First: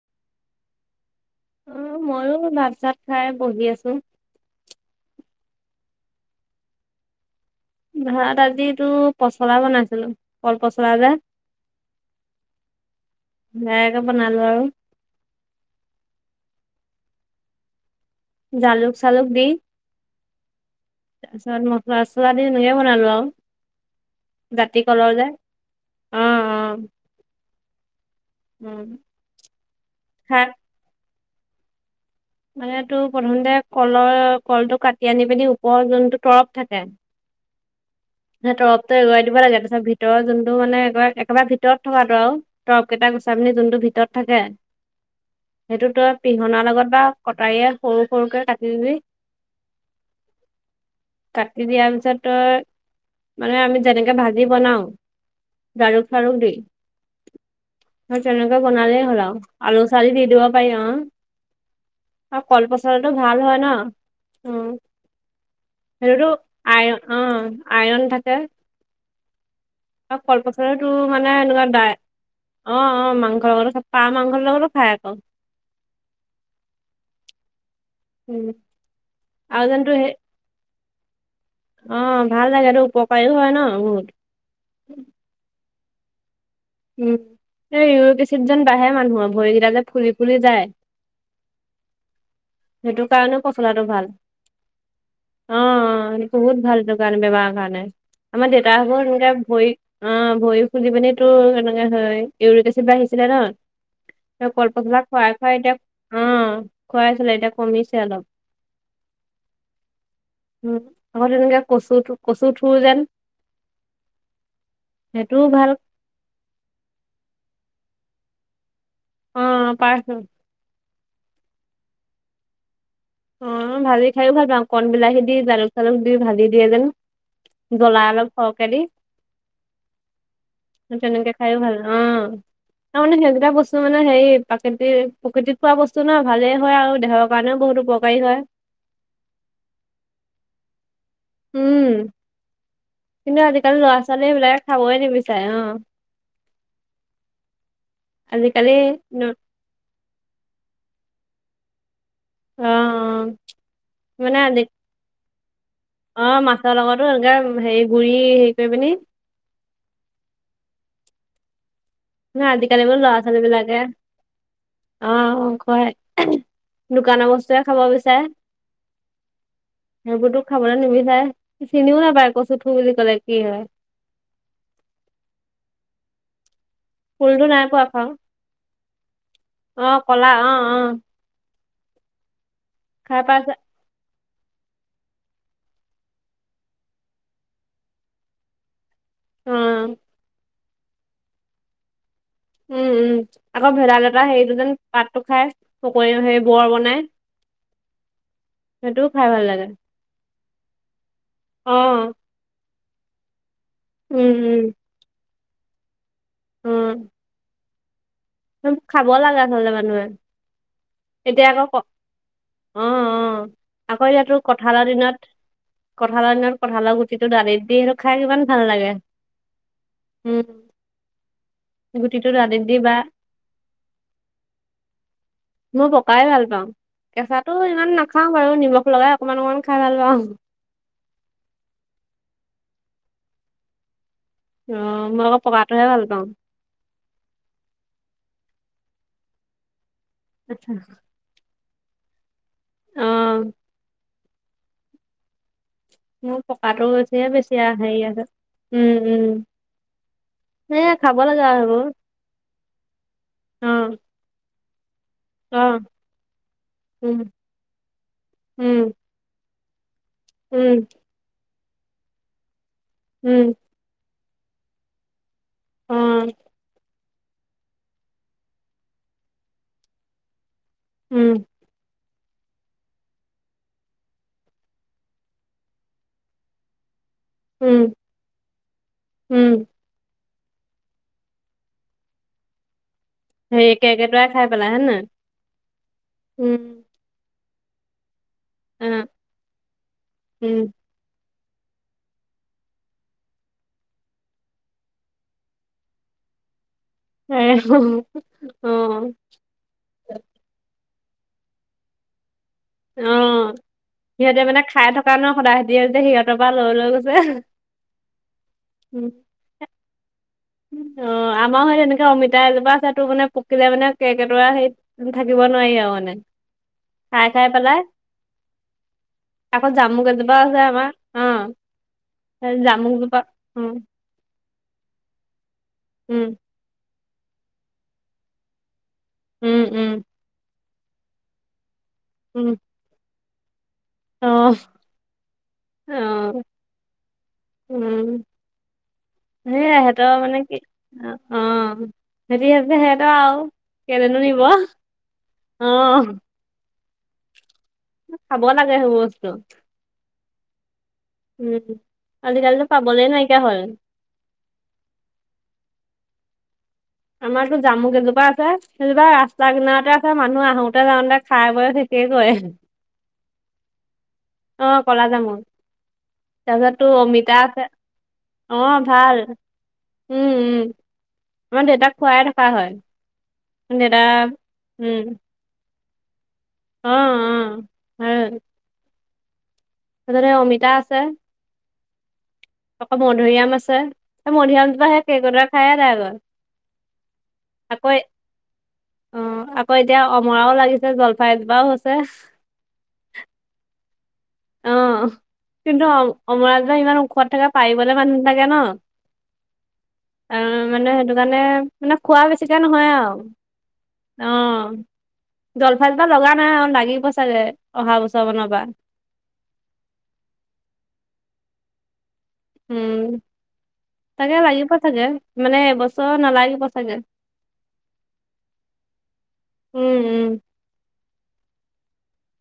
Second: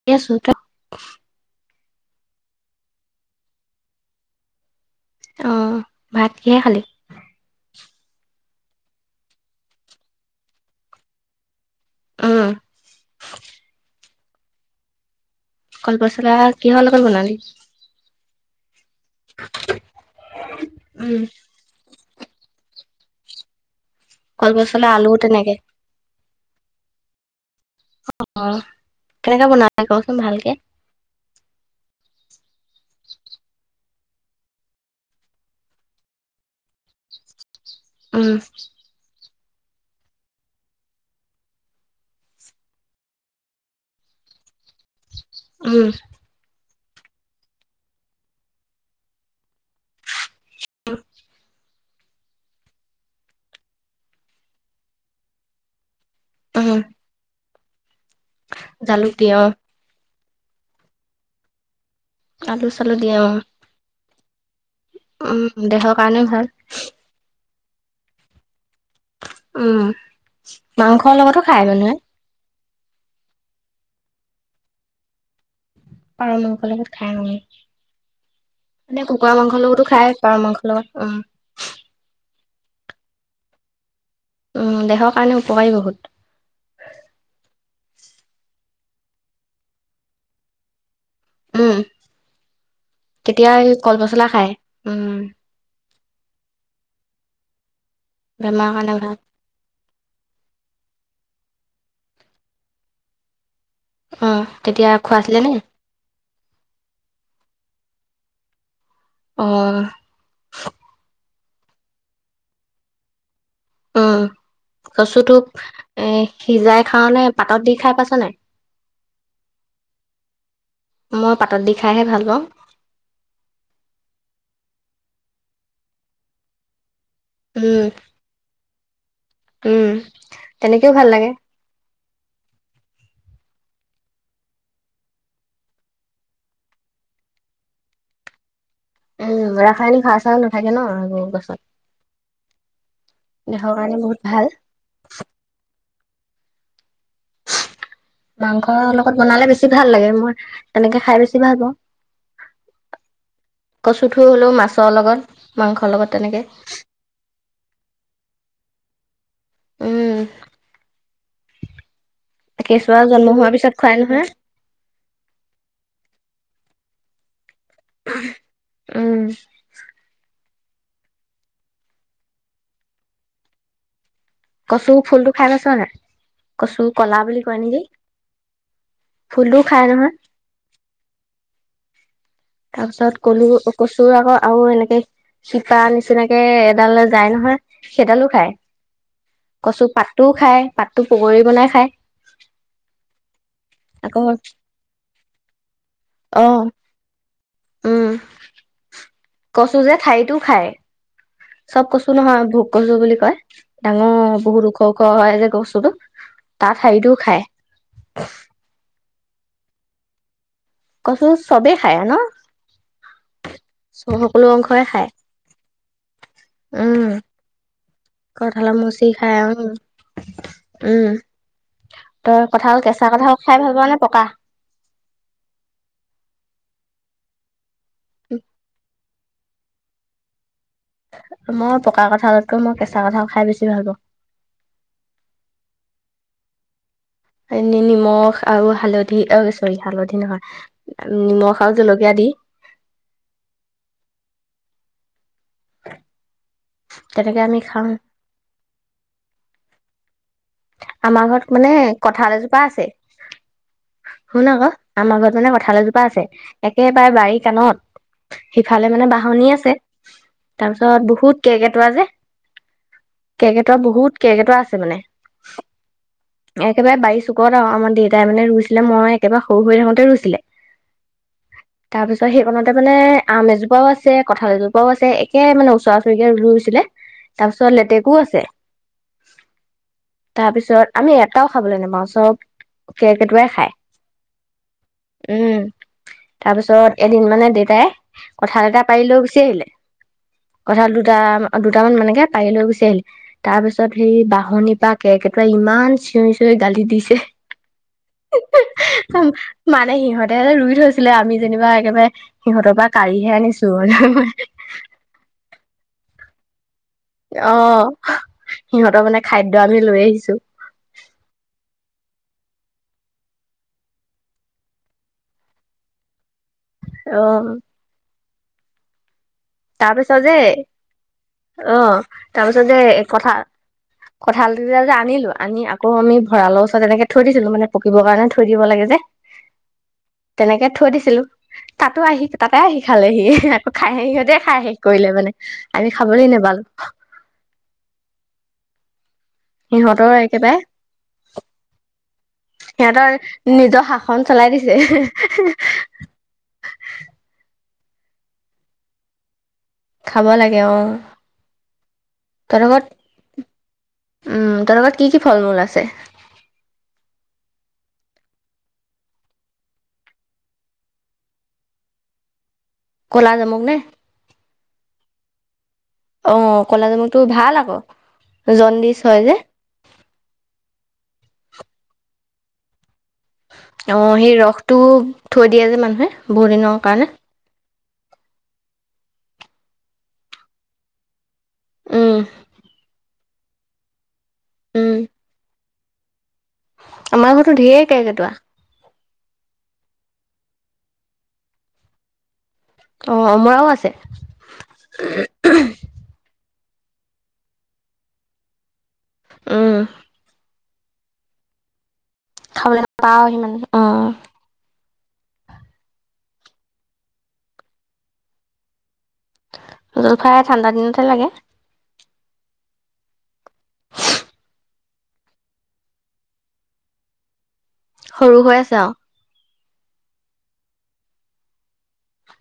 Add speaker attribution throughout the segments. Speaker 1: [unintelligible]
Speaker 2: অ' মইো ভাত চাত খাই বহি আছোঁ।
Speaker 1: অ' ভাত কিহে খালি?
Speaker 2: ভাত আজিতো পচলা বনাইছিলো কল পচলা যে
Speaker 1: উম
Speaker 2: [unintelligible] বনালো আৰু।
Speaker 1: কলপচলা কিহৰ লগত বনালি?
Speaker 2: জালুক চালুক দি
Speaker 1: উম
Speaker 2: [unintelligible] মছলা [unintelligible] দি [unintelligible] জাতি
Speaker 1: কলপচলা আলু
Speaker 2: কলৰ যে
Speaker 1: তেনেকে
Speaker 2: অ' অ '
Speaker 1: অ' অ' কেনেকে বনালে কচোন
Speaker 2: খাই
Speaker 1: ভালকে।
Speaker 2: মানে তোৰ প্ৰথমতে কলৰ কলটো কাটি আনি পিনি ওপৰৰ যোনটো তৰফ থাকে।
Speaker 1: উম
Speaker 2: ন তৰৱতটো এৰুৱাই দিব লাগে। তাৰপিছত ভিতৰত যোনটো মানে এক একেবাৰে ভিতৰত [unintelligible] তৰপ কেইটা গুচাই পিনি যোনটো ভিতৰত থাকে
Speaker 1: উম
Speaker 2: সেইটো পিহনাৰ লগত বা কটাৰীয়ে সৰু সৰুকে কাটি দিবি। কাটি দিয়াৰ পিছত তই মানে আমি যেনেকে ভাজি বনাও জালুক চাৰুক দি
Speaker 1: উম
Speaker 2: তেনেকে বনালেই
Speaker 1: জালুক
Speaker 2: হ'ল
Speaker 1: দিয়ে
Speaker 2: আৰু
Speaker 1: অ
Speaker 2: আলু চালি দি দিব পাৰি অ' আৰু
Speaker 1: আলু চালু
Speaker 2: কলপচলাটো
Speaker 1: দিয়ে অ
Speaker 2: ভাল হয় ন উম,
Speaker 1: উম, দেহৰ কাৰণে ভাল।
Speaker 2: আয় অ' আয়ৰন থাকে।
Speaker 1: উম,
Speaker 2: আৰু কলপচলাটো
Speaker 1: মাংসৰ
Speaker 2: মানে
Speaker 1: লগতো খায়
Speaker 2: এনেকুৱা দাই
Speaker 1: মানুহে
Speaker 2: অ' অ' মাংসৰ লগত পাৰ মাংসৰ লগতো খাই আকৌ।
Speaker 1: পাৰ মাংসৰ লগত খাই [unintelligible]
Speaker 2: উম,
Speaker 1: মানে কুকুৰা মাংসৰ
Speaker 2: আৰু
Speaker 1: লগতো
Speaker 2: যেনতো সেই
Speaker 1: খায় পাৰ মাংসৰ লগত উম,
Speaker 2: অ' ভাল লাগে হেটো উপকাৰীও হয় ন বহুত।
Speaker 1: উম, দেহৰ কাৰণে উপকাৰী বহুত।
Speaker 2: উম, ইউৰিক এচিড যে বাঢ়ে মানুহৰ ভৰিকেইটা যে ফুলি ফুলি যায়।
Speaker 1: উম,
Speaker 2: সেইটো কাৰণেও
Speaker 1: তেতিয়া
Speaker 2: পচলাটো
Speaker 1: কল
Speaker 2: ভাল
Speaker 1: পচলা খায়। উম,
Speaker 2: অ' বহুত ভাল [unintelligible] বেমাৰ কাৰণে আমাৰ
Speaker 1: বেমাৰৰ কাৰণে ভাল
Speaker 2: দেউতাসকলৰ [unintelligible] ভৰি অ' ভৰি খুন্দি পিনি তো এনেকে হয়, ইউৰিক এচিড বাঢ়িছিলে ন?
Speaker 1: অ তেতিয়া
Speaker 2: কলপচলা খুৱাই
Speaker 1: খোৱাইছিলে নে
Speaker 2: খুৱাই এতিয়া উম, খুৱাই চে এতিয়া কমিছে অলপ।
Speaker 1: [unintelligible]
Speaker 2: উম, আকৌ তেনেকে কচু কচুৰ ঠুৰ যেন।
Speaker 1: উম, কচুটো
Speaker 2: সেইটোও ভাল
Speaker 1: এ সিজাই খায় নে পাতত দি খাই পাইছ নে নাই।
Speaker 2: অ' পাইছোঁ।
Speaker 1: মই পাতত দি খাইহে ভাল পাওঁ।
Speaker 2: উম, ভাজি খাইও ভাল পাওঁ কন বিলাহী দি জালুক চালুক দি ভাজি দিয়ে যেন।
Speaker 1: উম,
Speaker 2: জলা অলপ সৰহকে দি
Speaker 1: উম, তেনেকেও ভাল লাগে।
Speaker 2: তেনেকে খাইো ভাল অ'। তাৰ মানে সেইকেইটা বস্তু মানে হেৰি প্ৰাকৃতিৰ প্ৰকৃতিত পোৱা বস্তু ন ভালেই হয় আৰু দেহৰ কাৰণেও বহুত উপ [unintelligible]
Speaker 1: উম, ৰাসায়নিক সাৰ চাৰ নাথাকে ন [unintelligible]
Speaker 2: উম, কিন্তু
Speaker 1: দেহৰ
Speaker 2: আজিকালি ল'ৰা
Speaker 1: কাৰণে বহুত
Speaker 2: ছোৱালী
Speaker 1: ভাল।
Speaker 2: এইবিলাকে খাবই নিবিচাৰে অ।
Speaker 1: মাংস
Speaker 2: আজিকালি
Speaker 1: লগত
Speaker 2: ন-
Speaker 1: বনালে বেছি ভাল লাগে মই তেনেকে খাই বেছি ভাল পাওঁ।
Speaker 2: অ
Speaker 1: কচুঠু
Speaker 2: মানে
Speaker 1: বোলো
Speaker 2: আজি
Speaker 1: মাছৰ লগত মাংসৰ লগত।
Speaker 2: অ
Speaker 1: তেনেকে।
Speaker 2: মাছৰ লগতো এনেকা হেৰি গুৰি হেৰি কৰি পিনি।
Speaker 1: উম,
Speaker 2: নাই আজি কালি
Speaker 1: কেঁচুৱা
Speaker 2: বোলো ল'ৰা
Speaker 1: জন্ম
Speaker 2: ছোৱালী
Speaker 1: হোৱাৰ পিছত
Speaker 2: বিলাকে
Speaker 1: খুৱাই নহয়।
Speaker 2: আহ কয় দোকানৰ বস্তুৱে খাব বিচাৰে।
Speaker 1: উম,
Speaker 2: সেইবোৰতো খাবলৈ নিবিচাৰে চিনিও নাপায় কচুঠু বুলি ক'লে কি হয়।
Speaker 1: কচু ফুলটো খাই পাইছ নাই কচু ক'লা বুলি
Speaker 2: ফুলটো
Speaker 1: কয়
Speaker 2: নাই
Speaker 1: নেকি।
Speaker 2: পোৱা খাওঁ
Speaker 1: ফুলটোও খাই
Speaker 2: অ
Speaker 1: নহয়।
Speaker 2: কলা অ অ।
Speaker 1: তাৰপিছত
Speaker 2: খাই
Speaker 1: কলু
Speaker 2: পাইছে
Speaker 1: কচুৰ আকৌ আৰু এনেকে। শিপা নিচিনাকে এডাল যায় নহয় সেইডালো খায়।
Speaker 2: অ
Speaker 1: কচু পাতো খাই পাততো পকৰী বনাই খায়।
Speaker 2: উম উম আকৌ ভেদাই লতা হেৰিটো যেন পাতটো খাই পকৰী হে
Speaker 1: অ
Speaker 2: বৰ বনাই।
Speaker 1: উম
Speaker 2: সেইটোও খাই ভাল লাগে
Speaker 1: কচু যে ঠাৰিটো খায়।
Speaker 2: অ
Speaker 1: চব কচু নহয় ভোক কচু বুলি কয় ডাঙৰ
Speaker 2: উম উম
Speaker 1: বহুত ওখ ওখ হয় যে কচুতো তাৰ
Speaker 2: উম
Speaker 1: ঠাৰিটোও খাই [unintelligible]
Speaker 2: সেইবোৰ খাব লাগে আচলতে মানুহে।
Speaker 1: ত
Speaker 2: এতিয়া আকৌ
Speaker 1: চবেই
Speaker 2: ক
Speaker 1: খাই ন।
Speaker 2: অ অ আকৌ ইয়াতো
Speaker 1: সকলো অংশই
Speaker 2: কঁঠালৰ
Speaker 1: খায়
Speaker 2: দিনত। কঁঠালৰ দিনত কঁঠালৰ গুঠিটো দালিত দি খাই কিমান ভাল
Speaker 1: কঁঠালৰ
Speaker 2: লাগে
Speaker 1: মচি খাই উম।
Speaker 2: উম
Speaker 1: উম
Speaker 2: গুটিটো
Speaker 1: তই
Speaker 2: দালিত দি
Speaker 1: কঁঠাল
Speaker 2: বা
Speaker 1: কেঁচা কঁঠাল খাই ভাল পাৱ নে পকা।
Speaker 2: মই পকাই ভাল পাওঁ কেঁচাটো ইমান নাখাওঁ বাৰু নিমখ লগাই। অকমান অকমান খাই ভাল পাওঁ
Speaker 1: মই পকা কঁঠালতকৈ মই কেঁচা কঁঠাল খাই বেছি ভাল পাওঁ।
Speaker 2: অ মই অকৌ পকাটোহে ভাল পাওঁ।
Speaker 1: এনে নিমখ আৰু হালধি অ চৰি হালধি
Speaker 2: আচ্ছা,
Speaker 1: নহয় নিমখ আৰু জলকীয়া দি।
Speaker 2: অ। মোৰ পকাটো এতি
Speaker 1: তেনেকে
Speaker 2: বেছি
Speaker 1: আমি খাওঁ
Speaker 2: হেৰি আহে উম উম। সেয়ে খাব
Speaker 1: আমাৰ
Speaker 2: লাগে
Speaker 1: ঘৰত
Speaker 2: আৰু
Speaker 1: মানে
Speaker 2: সেইবোৰ
Speaker 1: কঁঠাল এজোপা আছে শুন আক। আমাৰ ঘৰত মানে
Speaker 2: অ অ
Speaker 1: কঁঠাল এজোপা আছে একেবাৰে
Speaker 2: উম
Speaker 1: বাৰী কাণত
Speaker 2: উম
Speaker 1: সিফালে মানে বাঁহনি আছে।
Speaker 2: উম
Speaker 1: তাৰপিছত বহুত কেৰ্কেটুৱা যে
Speaker 2: উম
Speaker 1: কেৰ্কেটুৱা বহুত কেৰ্কেটুৱা আছে মানে
Speaker 2: অ
Speaker 1: একেবাৰে বাৰিৰ চোকত। ক'ত আৰু আমাৰ দেউতাই মানে ৰুইছিলে মই একেবাৰে সৰু হৈ থাকোতে ৰুইছিলে।
Speaker 2: উম।
Speaker 1: তাৰপিছত সেইখনণতে মানে আম এজোপাও আছে কঁঠাল এজোপাও আছে একে মানে ওচৰা ওচৰিকে ৰুইছিলে। তাৰপিছত
Speaker 2: উম
Speaker 1: লেটেকো আছে।
Speaker 2: উম।
Speaker 1: তাৰপিছত আমি এটাও খাবলৈ নাপাওঁ চব। কেৰ্কেটোৱাই
Speaker 2: হেৰি
Speaker 1: খায়
Speaker 2: কেৰ্কেটুৱাই খাই পেলাই হয় নে নহয়?
Speaker 1: উম
Speaker 2: উম,
Speaker 1: তাৰ পিছত। এদিন মানে দেউতাই কঁঠাল এটা
Speaker 2: অ'
Speaker 1: পাৰি লৈ গুচি আহিলে
Speaker 2: উম।
Speaker 1: কঁঠাল দুটা। দুটামান মানেকে পাৰি লৈ গুচি আহিলে তাৰ পিছত সেই বাঁহনি পৰা কেৰ্কেটুৱাই ইমান চিঞৰি চিঞৰি গালি দিছে
Speaker 2: এ অ [inaudible] এ হুম উ'ম। [inaudible]
Speaker 1: মানে সিহঁতে ৰুই থৈছিলে আমি যেনিবা একেবাৰে সিহঁতৰ বা।
Speaker 2: অ' সিহঁতে মানে খাই থকা ন সদায় সিহঁতৰ পৰা লৈ লৈ গৈছে।
Speaker 1: অ' সিহঁতৰ মানে খাদ্য আমি লৈ আহিছো।
Speaker 2: অ' আমাৰো সেই এনেকে অমিতা এজোপা আছে তোৰ মানে পকিলে মানে কেৰ্কেটুৱা আহি। থাকিব নোৱাৰি আৰু মানে খাই- খাই পেলাই। আকৌ জামুক
Speaker 1: তাৰপিছত যে
Speaker 2: এজোপা আছে আমাৰ অ'
Speaker 1: আহ তাৰপিছত যে
Speaker 2: জামুকজোপা
Speaker 1: কথা
Speaker 2: উম
Speaker 1: কঁঠালটো যে আনিলোঁ আনি আকৌ আমি
Speaker 2: উম
Speaker 1: ভঁৰালৰ ওচৰত এনেকে থৈ দিছিলোঁ মানে পকিবৰ কাৰণে থৈ দিব লাগে যে।
Speaker 2: উম - উম।
Speaker 1: তেনেকে থৈ দিছিলোঁ তাতো আহি
Speaker 2: উম
Speaker 1: তাতে আহি খালেহি আকৌ খাইহে সিহঁতে। খাই
Speaker 2: অ'
Speaker 1: হেক কৰিলে মানে খাবলৈ
Speaker 2: অ'
Speaker 1: নেপালোঁ।
Speaker 2: উম। সেই সিহঁতৰ মানে কি অ সেহেতি ভাবিলে সিহঁতৰ আৰু
Speaker 1: নিজৰ শাসন
Speaker 2: কেলেনো নিব
Speaker 1: চলাই
Speaker 2: অ'
Speaker 1: দিছে
Speaker 2: খাব লাগে সেইবোৰ বস্তু।
Speaker 1: খাব লাগে অ'
Speaker 2: উম আজিকালিতো
Speaker 1: তহঁতৰ ঘৰত
Speaker 2: পাবলে নাইকিয়া হ'ল।
Speaker 1: উম তাহাঁতৰ ঘৰত কি কি ফল মূল আছে।
Speaker 2: আমাৰতো জামু কেইজোপা আছে সেইজোপা ৰাস্তা কিনাৰতে আছে, মানুহ আহোতে যাওঁতে খাই বৈ। [inaudible] কৰে
Speaker 1: ক'লা জামুক নে?
Speaker 2: অ' কলা জামুক।
Speaker 1: অ
Speaker 2: তাৰপিছত
Speaker 1: ক'লা
Speaker 2: তোৰ
Speaker 1: জামুকটো
Speaker 2: অমিতা,
Speaker 1: ভাল
Speaker 2: আছে
Speaker 1: আকৌ
Speaker 2: অ'
Speaker 1: জণ্ডিচ হয়
Speaker 2: ভাল
Speaker 1: যে
Speaker 2: উম উম আমাৰ দেউতাক খুৱাই থকা হয়। দেউতা
Speaker 1: অ' সেই ৰসটোও
Speaker 2: উম,
Speaker 1: থৈ দিয়ে যে মানুহে বহুত দিনৰ
Speaker 2: অ',
Speaker 1: কাৰণে।
Speaker 2: অ', ভাল, তাৰপিছতে অমিতা আছে।
Speaker 1: উম।
Speaker 2: আকৌ মধুৰিআম আছে সেই মধুৰিআম জোপা
Speaker 1: উম
Speaker 2: সেই কেৰ্কেটুৱা খায়ে এডাই কৰে।
Speaker 1: আমাৰ ঘৰতো
Speaker 2: আকৌ
Speaker 1: ধেৰ কেৰ্কেটুৱা।
Speaker 2: অ' আকৌ এতিয়া অমৰাও লাগিছে জলফাই এজোপাও আছে।
Speaker 1: অ' অমৰাও আছে।
Speaker 2: অ' কিন্তু অ' অমৰা জোপা ইমান ওখত থাকে পাৰিবলে মানুহ নাথাকে ন'
Speaker 1: উম
Speaker 2: আৰু মানে সেইটো কাৰণে মানে খোৱা বেছি। বেছিকে
Speaker 1: খাবলৈ
Speaker 2: নহয় আৰু
Speaker 1: নাপাওঁ সিমান অ
Speaker 2: অ' জলফাই জোপা লগা নাই অ' লাগিব চাগে অহা বছৰমানৰ পৰা।
Speaker 1: জলফাই আৰু ঠাণ্ডা দিনত হে লাগে।
Speaker 2: উম। তাকে লাগিব চাগে মানে এইবছৰ নালাগিব চাগে।
Speaker 1: সৰু হৈ আছে আৰু।
Speaker 2: উম- উম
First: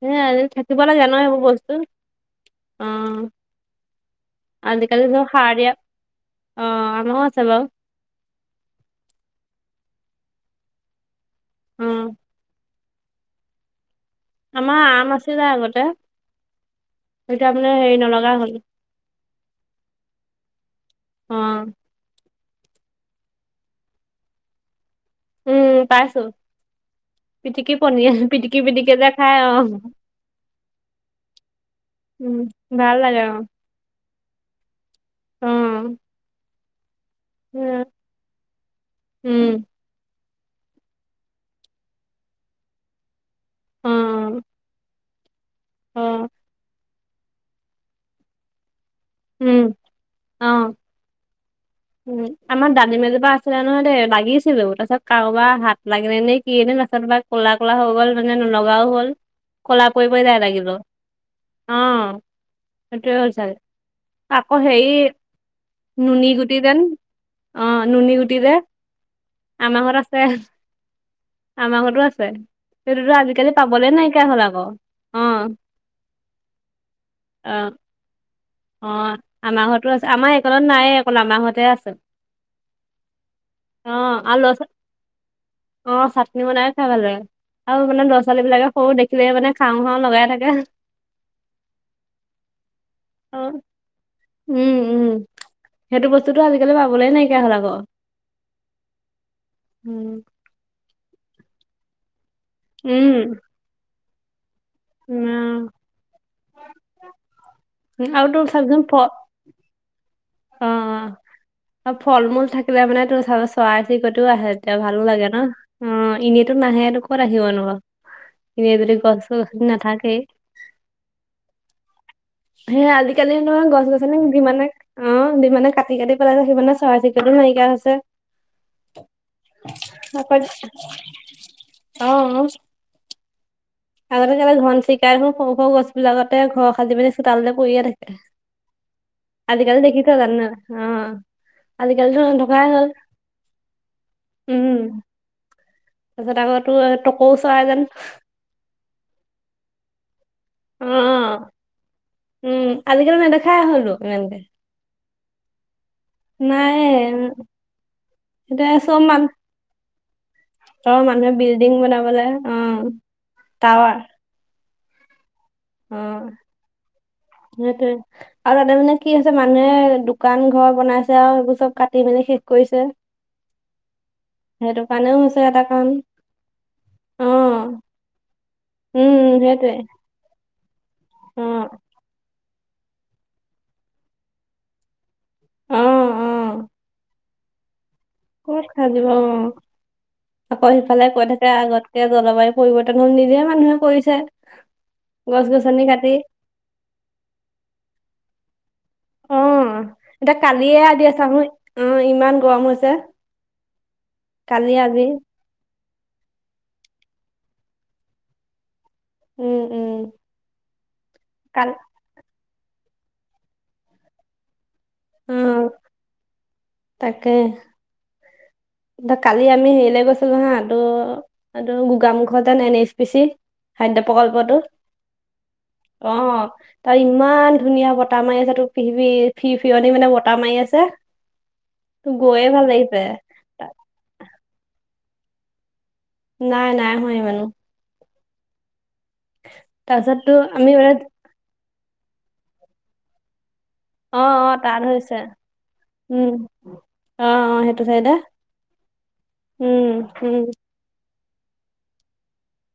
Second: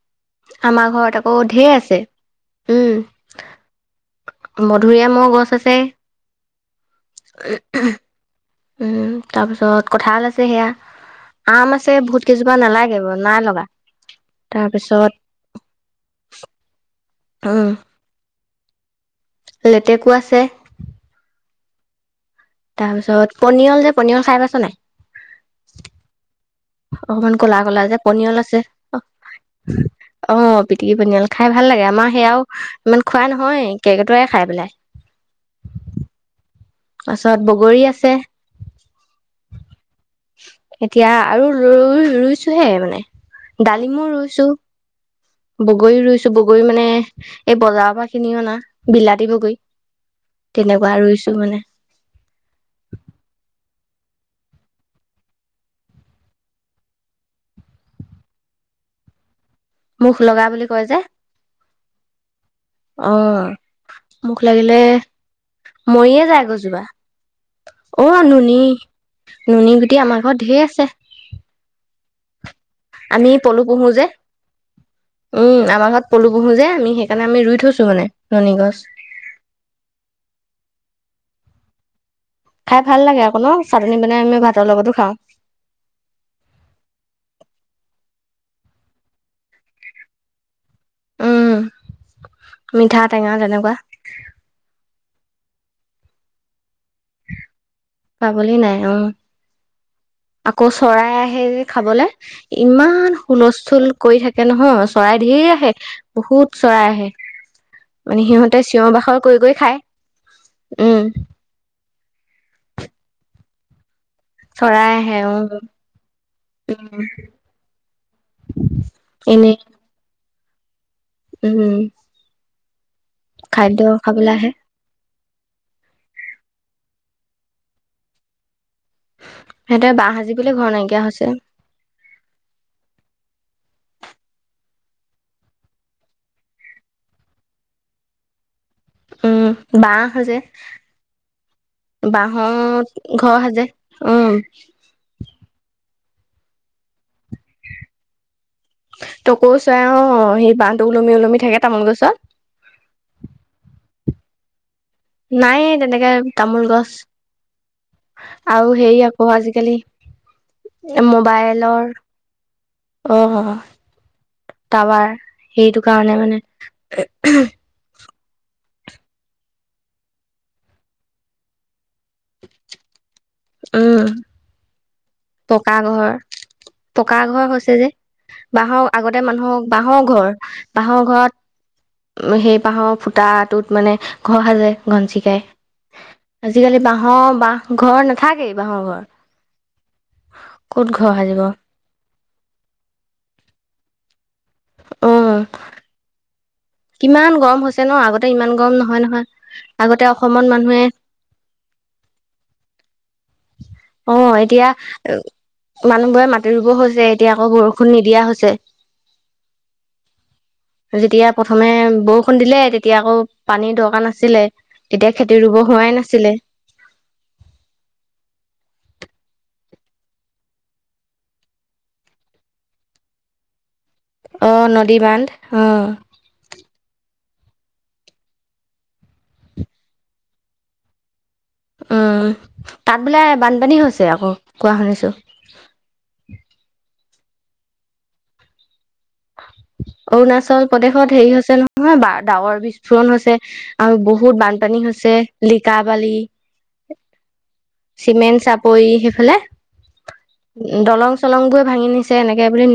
Speaker 2: সেই এ থাকিব
Speaker 1: আমাৰ
Speaker 2: লাগে
Speaker 1: ঘৰত
Speaker 2: ন'
Speaker 1: আকৌ
Speaker 2: সেইবোৰ
Speaker 1: ঢেৰ
Speaker 2: বস্তু
Speaker 1: আছে উম
Speaker 2: অ' আজি কালি
Speaker 1: মধুৰিআমৰ
Speaker 2: ছব
Speaker 1: গছ
Speaker 2: সাৰ দিয়া।
Speaker 1: আছে
Speaker 2: অ আমাৰো আছে বাৰু
Speaker 1: উম তাৰপিছত কঠাল আছে সেয়া। আম আছে
Speaker 2: অ
Speaker 1: বহুত কেইজোপা নালাগে ব নাই লগা।
Speaker 2: আমাৰ
Speaker 1: তাৰপিছত
Speaker 2: আম আছিল যে আগতে এতিয়া মানে হেৰি নলগা হ'ল।
Speaker 1: লেতেকো আছে।
Speaker 2: অ'।
Speaker 1: তাৰপিছত, পনিয়ল যে পনিয়ল খাই পাইছ নাই?
Speaker 2: উম, পাইছোঁ,
Speaker 1: অকমান ক'লা
Speaker 2: পিটিকি
Speaker 1: ক'লা যে
Speaker 2: পনীয়ল,
Speaker 1: পনিয়ল আছে
Speaker 2: পিটিকি-পিটিকি যে খাই, অ'।
Speaker 1: অ', পিটিকি পনিয়াল, খাই ভাল লাগে, আমাৰ
Speaker 2: উম,
Speaker 1: সেয়াও
Speaker 2: ভাল
Speaker 1: ইমান
Speaker 2: লাগে
Speaker 1: খোৱা
Speaker 2: অ',
Speaker 1: নহয়, কেৰ্কেটুৱাই খাই পেলাই।
Speaker 2: উম।
Speaker 1: তাৰপাছত বগৰী আছে।
Speaker 2: উম,
Speaker 1: এতিয়া আৰু ৰুইছোহে মানে। ডালিমো
Speaker 2: অ',
Speaker 1: ৰুইছোঁ। বগৰী
Speaker 2: অ',
Speaker 1: ৰুইছোঁ, বগৰী মানে, এই বজাৰৰ পৰা কিনি অনা। বিলাতি বগৰী,
Speaker 2: উম, অ',
Speaker 1: তেনেকুৱা ৰুইছো মানে।
Speaker 2: উম, আমাৰ দালিম এজোপা আছিলে নহয় দেই, লাগিছিলেও, তাৰছত কাৰোবাৰ হাত লাগিলে নে কি নাচলো বা ক'লা-ক'লা হৈ গ'ল, মানে নলগাও হ'ল। ক'লা
Speaker 1: মুখ
Speaker 2: পৰি-পৰি যাই
Speaker 1: লগা বুলি
Speaker 2: লাগিলেও,
Speaker 1: কয় যে
Speaker 2: অ',
Speaker 1: অ
Speaker 2: সেইটোয়ে হ'ল চাগে।
Speaker 1: মুখ
Speaker 2: আকৌ
Speaker 1: লাগিলে,
Speaker 2: হেৰি নুনী
Speaker 1: মৰিয়ে যায়
Speaker 2: গুটি যেন
Speaker 1: গছজোপা, অ', নুনী। নুনী
Speaker 2: আমাৰ
Speaker 1: গুটি
Speaker 2: ঘত আছে,
Speaker 1: ঘৰত ঢেৰ আছে
Speaker 2: আমাৰ ঘৰতো আছে। সেইটোতো
Speaker 1: আমি
Speaker 2: আজিকালি
Speaker 1: পলু
Speaker 2: পাবলে
Speaker 1: পোহোঁ যে,
Speaker 2: নাইকিয়া হ'ল আকৌ অ',
Speaker 1: উম, আমাৰ ঘৰত পলু পোহো যে আমি সেই কাৰণে আমি ৰুই
Speaker 2: অ',
Speaker 1: থৈছো মানে, নুনী গছ।
Speaker 2: অ', আমাৰ ঘৰতো আছে, আমাৰ এইকনত নাইয়ে, অকল আমাৰ ঘৰত হে আছে।
Speaker 1: খাই ভাল লাগে আকৌ ন', চাটনি
Speaker 2: অ',
Speaker 1: বনাই
Speaker 2: আৰু
Speaker 1: আমি
Speaker 2: ল'ৰা
Speaker 1: ভাতৰ লগতো খাওঁ।
Speaker 2: অ', চাটনি বনাইও খাই ভাল লাগে। আৰু মানে ল'ৰা-ছোৱালী বিলাকে সৰু দেখিলেই মানে খাওঁ-খাওঁ লগাই থাকে।
Speaker 1: উম, মিঠা-টেঙা
Speaker 2: অ',
Speaker 1: তেনেকুৱা।
Speaker 2: উম, উম, সেইটো বস্তুটো আজিকালি পাবলৈ নাইকিয়া হ'ল আকৌ।
Speaker 1: পাবলৈ নাই অ',
Speaker 2: উম।
Speaker 1: আকৌ চৰাই আহে যে খাবলে। ইমান
Speaker 2: উম,
Speaker 1: হুলস্থুল কৰি থাকে নহয়। চৰাই ধেৰ
Speaker 2: উম,
Speaker 1: আহে, বহুত চৰাই আহে,
Speaker 2: আৰু
Speaker 1: মানে
Speaker 2: তোৰ
Speaker 1: সিহঁতে
Speaker 2: চাবিচোন ফ
Speaker 1: চিঞৰ বাখৰ কৰি-কৰি খাই, উম।
Speaker 2: অ', ফল-মূল থাকিলে মানে তোৰ চা চৰাই চিৰিকটিও আহে, তেতিয়া
Speaker 1: চৰাই
Speaker 2: ভালো
Speaker 1: আহে
Speaker 2: লাগে
Speaker 1: উম
Speaker 2: ন', অ', এনেইতো নাহে
Speaker 1: উম
Speaker 2: ক'ত আহিব নু। এনেই যদি গছ-চছ
Speaker 1: এনেই
Speaker 2: নাথাকেই।
Speaker 1: উম।
Speaker 2: হে আজিকালি এনেও
Speaker 1: খাদ্য
Speaker 2: গছ-গছনি
Speaker 1: খাবলৈ আহে
Speaker 2: যিমানেই অ', যিমানেই কাটি-কাটি পেলাই আছে, সিমানেই চৰাই চিৰিকটি নাইকিয়া হৈছে।
Speaker 1: সিহঁতে বাঁহ সাজিবলৈ ঘৰ নাইকিয়া হৈছে
Speaker 2: [unintelligible] অ'। আগতে কেতিয়াবা, ঘন চিৰিকাই দেখোঁন সৰু-সৰু গছবিলাকতে ঘৰ সাজি মেলি চোতালতে পৰিয়ে থাকে।
Speaker 1: উম
Speaker 2: আজি কালি
Speaker 1: বাঁহ
Speaker 2: দেখিছা
Speaker 1: সাজে
Speaker 2: জানো, অ'। আজি কালিটো নথকাই
Speaker 1: বাঁহত
Speaker 2: হ'ল,
Speaker 1: ঘৰ সাজে
Speaker 2: উম। তাৰপিছত আকৌ তোৰ তকৌ চৰাই যে।
Speaker 1: তকৌ চৰাই অ', সেই বান্ধটো
Speaker 2: অ
Speaker 1: ওলমি-ওলমি থাকে যে তামুল গছত।
Speaker 2: উম, আজিকালি নেদেখাই হ'লোঁ ইমানকে।
Speaker 1: নাইয়ে তেনেকে তামোল
Speaker 2: নাই
Speaker 1: গছ, আৰু
Speaker 2: এতিয়া চব
Speaker 1: হেৰি
Speaker 2: মান
Speaker 1: আকৌ আজিকালি
Speaker 2: ঘৰৰ মানুহে বিল্ডিং
Speaker 1: মোবাইলৰ,
Speaker 2: বনাবলে অ
Speaker 1: অহ।
Speaker 2: টাৱাৰ
Speaker 1: টাৱাৰ, সেইটো কাৰণে মানে।
Speaker 2: মতে [unintelligible] আৰু তাতে মানে কি হৈছে, মানুহে দোকান ঘৰ বনাইছে আৰু সেইবোৰ চব কাটি মেলি শেষ কৰিছে সেইটো কাৰণেও হৈছে। এটা
Speaker 1: টকা
Speaker 2: কাৰণ
Speaker 1: ঘৰ পকা
Speaker 2: অ
Speaker 1: ঘৰ হৈছে যে বাঁহৰ
Speaker 2: উম
Speaker 1: আগতে মানুহক
Speaker 2: সেইটোৱে
Speaker 1: বাঁহৰ ঘৰ বাঁহৰ
Speaker 2: অ।
Speaker 1: ঘৰত সেই পাহাৰৰ ফুটাটোত মানে ঘৰ সাজে ঘনচি কে
Speaker 2: অ অ
Speaker 1: আজিকালি বাঁহৰ বাঁহ ঘৰ নাথাকেই
Speaker 2: ক'ত
Speaker 1: বাঁহৰ ঘৰ।
Speaker 2: সাজিব অ আকৌ
Speaker 1: ক'ত
Speaker 2: সিফালে
Speaker 1: ঘৰ
Speaker 2: কৈ
Speaker 1: সাজিব
Speaker 2: থাকে আগতকে জলবায়ু পৰিৱৰ্তন [unintelligible] নিজে মানুহে কৰিছে।
Speaker 1: অঁ
Speaker 2: গছ-গছনি কাতি।
Speaker 1: কিমান গৰম হৈছে ন'আগতে ইমান গৰম নহয় নহয় ন'।
Speaker 2: অ' এতিয়া কালিয়ে আদি আছা হুই অ' ইমান গৰম হৈছে। কালি
Speaker 1: অ'এতিয়া
Speaker 2: আজি
Speaker 1: মানুহবোৰে মাটি ৰুব হৈছে এতিয়া আকৌ বৰষুণ নিদিয়া হৈছে।
Speaker 2: উম উম
Speaker 1: যেতিয়া
Speaker 2: কাল
Speaker 1: প্ৰথমে বৰষুণ দিলে তেতিয়া আকৌ পানী দৰকাৰ নাছিলে তেতিয়া
Speaker 2: অ
Speaker 1: খেতি ৰুব হোৱাই নাছিলে
Speaker 2: তাকে। দে কালি আমি হেৰিলে গৈছিলোঁ নহয় এইটো [unintelligible] এইটো গোগামুখৰ যেন এন এছ পিচি। খাদ্য প্ৰকল্পটো
Speaker 1: অঁ নদী বান্ধ অঁ
Speaker 2: অ। তাৰ ইমান ধুনীয়া বতাহ মাৰি আছে তোক [unintelligible] ফিৰ-ফিৰনি মানে বতাহ মাৰি আছে। তোৰ
Speaker 1: উম,
Speaker 2: গৈয়ে ভাল লাগিছে
Speaker 1: তাত বোলে বানপানী হৈছে আকৌ কোৱা শুনিছোঁ।
Speaker 2: নাই, নাই, হোৱা ইমানো। তাৰপিছততো
Speaker 1: অৰুণাচল
Speaker 2: আমি বোলে
Speaker 1: প্ৰদেশত হেৰি হৈছে নহয় বা ডাৱৰ বিস্ফোৰণ হৈছে। আৰু
Speaker 2: অ
Speaker 1: বহুত
Speaker 2: অ তাত
Speaker 1: বানপানী হৈছে লিকা বালি
Speaker 2: উম অ অ সেইটো চাইডে
Speaker 1: চিমেণ চাপৰি সেইফালে।
Speaker 2: উম উম
Speaker 1: দলং চলং বোৰে ভাঙি নিছে এনেকে বুলি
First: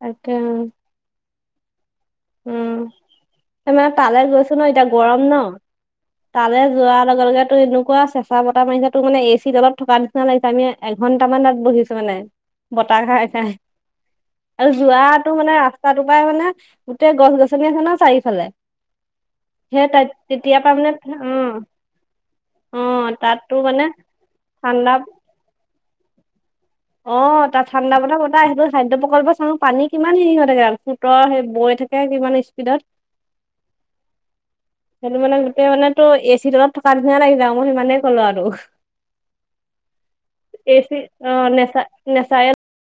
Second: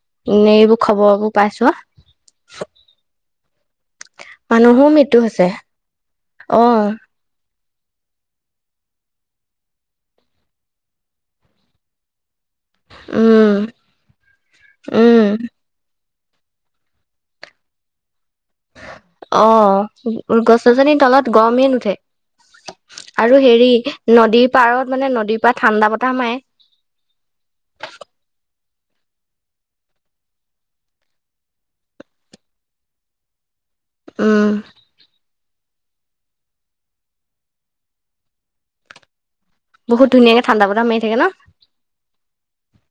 Speaker 2: তাকে
Speaker 1: এইবোৰ খবৰবোৰ পাইছোঁ আ।
Speaker 2: উম, এ, মানে তালে গৈছোঁ ন'
Speaker 1: মানুহো
Speaker 2: এতিয়া
Speaker 1: মৃত্যু
Speaker 2: গৰম
Speaker 1: হৈছে
Speaker 2: ন'। তালে
Speaker 1: অ
Speaker 2: যোৱাৰ লগে, লগে তো এনেকুৱা আছে চেচ এনেকুৱা বতাহ মাৰিছে তো মানে এ চি তলত থকা নিচিনা লাগিছে আমি এঘন্টামান তাত বহিছোঁ মানে। বতাহ খাই, খাই
Speaker 1: উম
Speaker 2: আৰু
Speaker 1: উম
Speaker 2: যোৱাটো মানে ৰাস্তাটো পাই মানে গোটেই গছ-গছনি আছে ন' চাৰিফালে
Speaker 1: অ' গছ-
Speaker 2: পৰা মানে
Speaker 1: গছনিৰ
Speaker 2: অ
Speaker 1: তলত গৰমেই নুঠে।
Speaker 2: অ
Speaker 1: আৰু
Speaker 2: তাতো
Speaker 1: হেৰি
Speaker 2: মানে
Speaker 1: নদীৰ
Speaker 2: ঠাণ্ডা
Speaker 1: পাৰত মানে নদীৰ পাৰত ঠাণ্ডা বতাহ মাৰে।
Speaker 2: অ' তাত ঠাণ্ডা বতাহ, বতাহ আহিব‌ই খাদ্য প্ৰকল্প [unintelligible] পানী কিমান হেৰি হৈ থাকে আৰুচোন ত' সেই বৌয়ে থাকে একেখন স্পীডত?
Speaker 1: [unintelligible] উম
Speaker 2: সেইটো মানে গোটেই মানে ত'এচি তলত থকা নিচিনা লাগি যাই মই সিমানেইে ক'লো আৰু।
Speaker 1: বহুত ধুনীয়াকে ঠাণ্ডা
Speaker 2: এ
Speaker 1: বতাহ
Speaker 2: চি
Speaker 1: মাৰি থাকে ন
Speaker 2: অ' নেচা-নেচাৰেল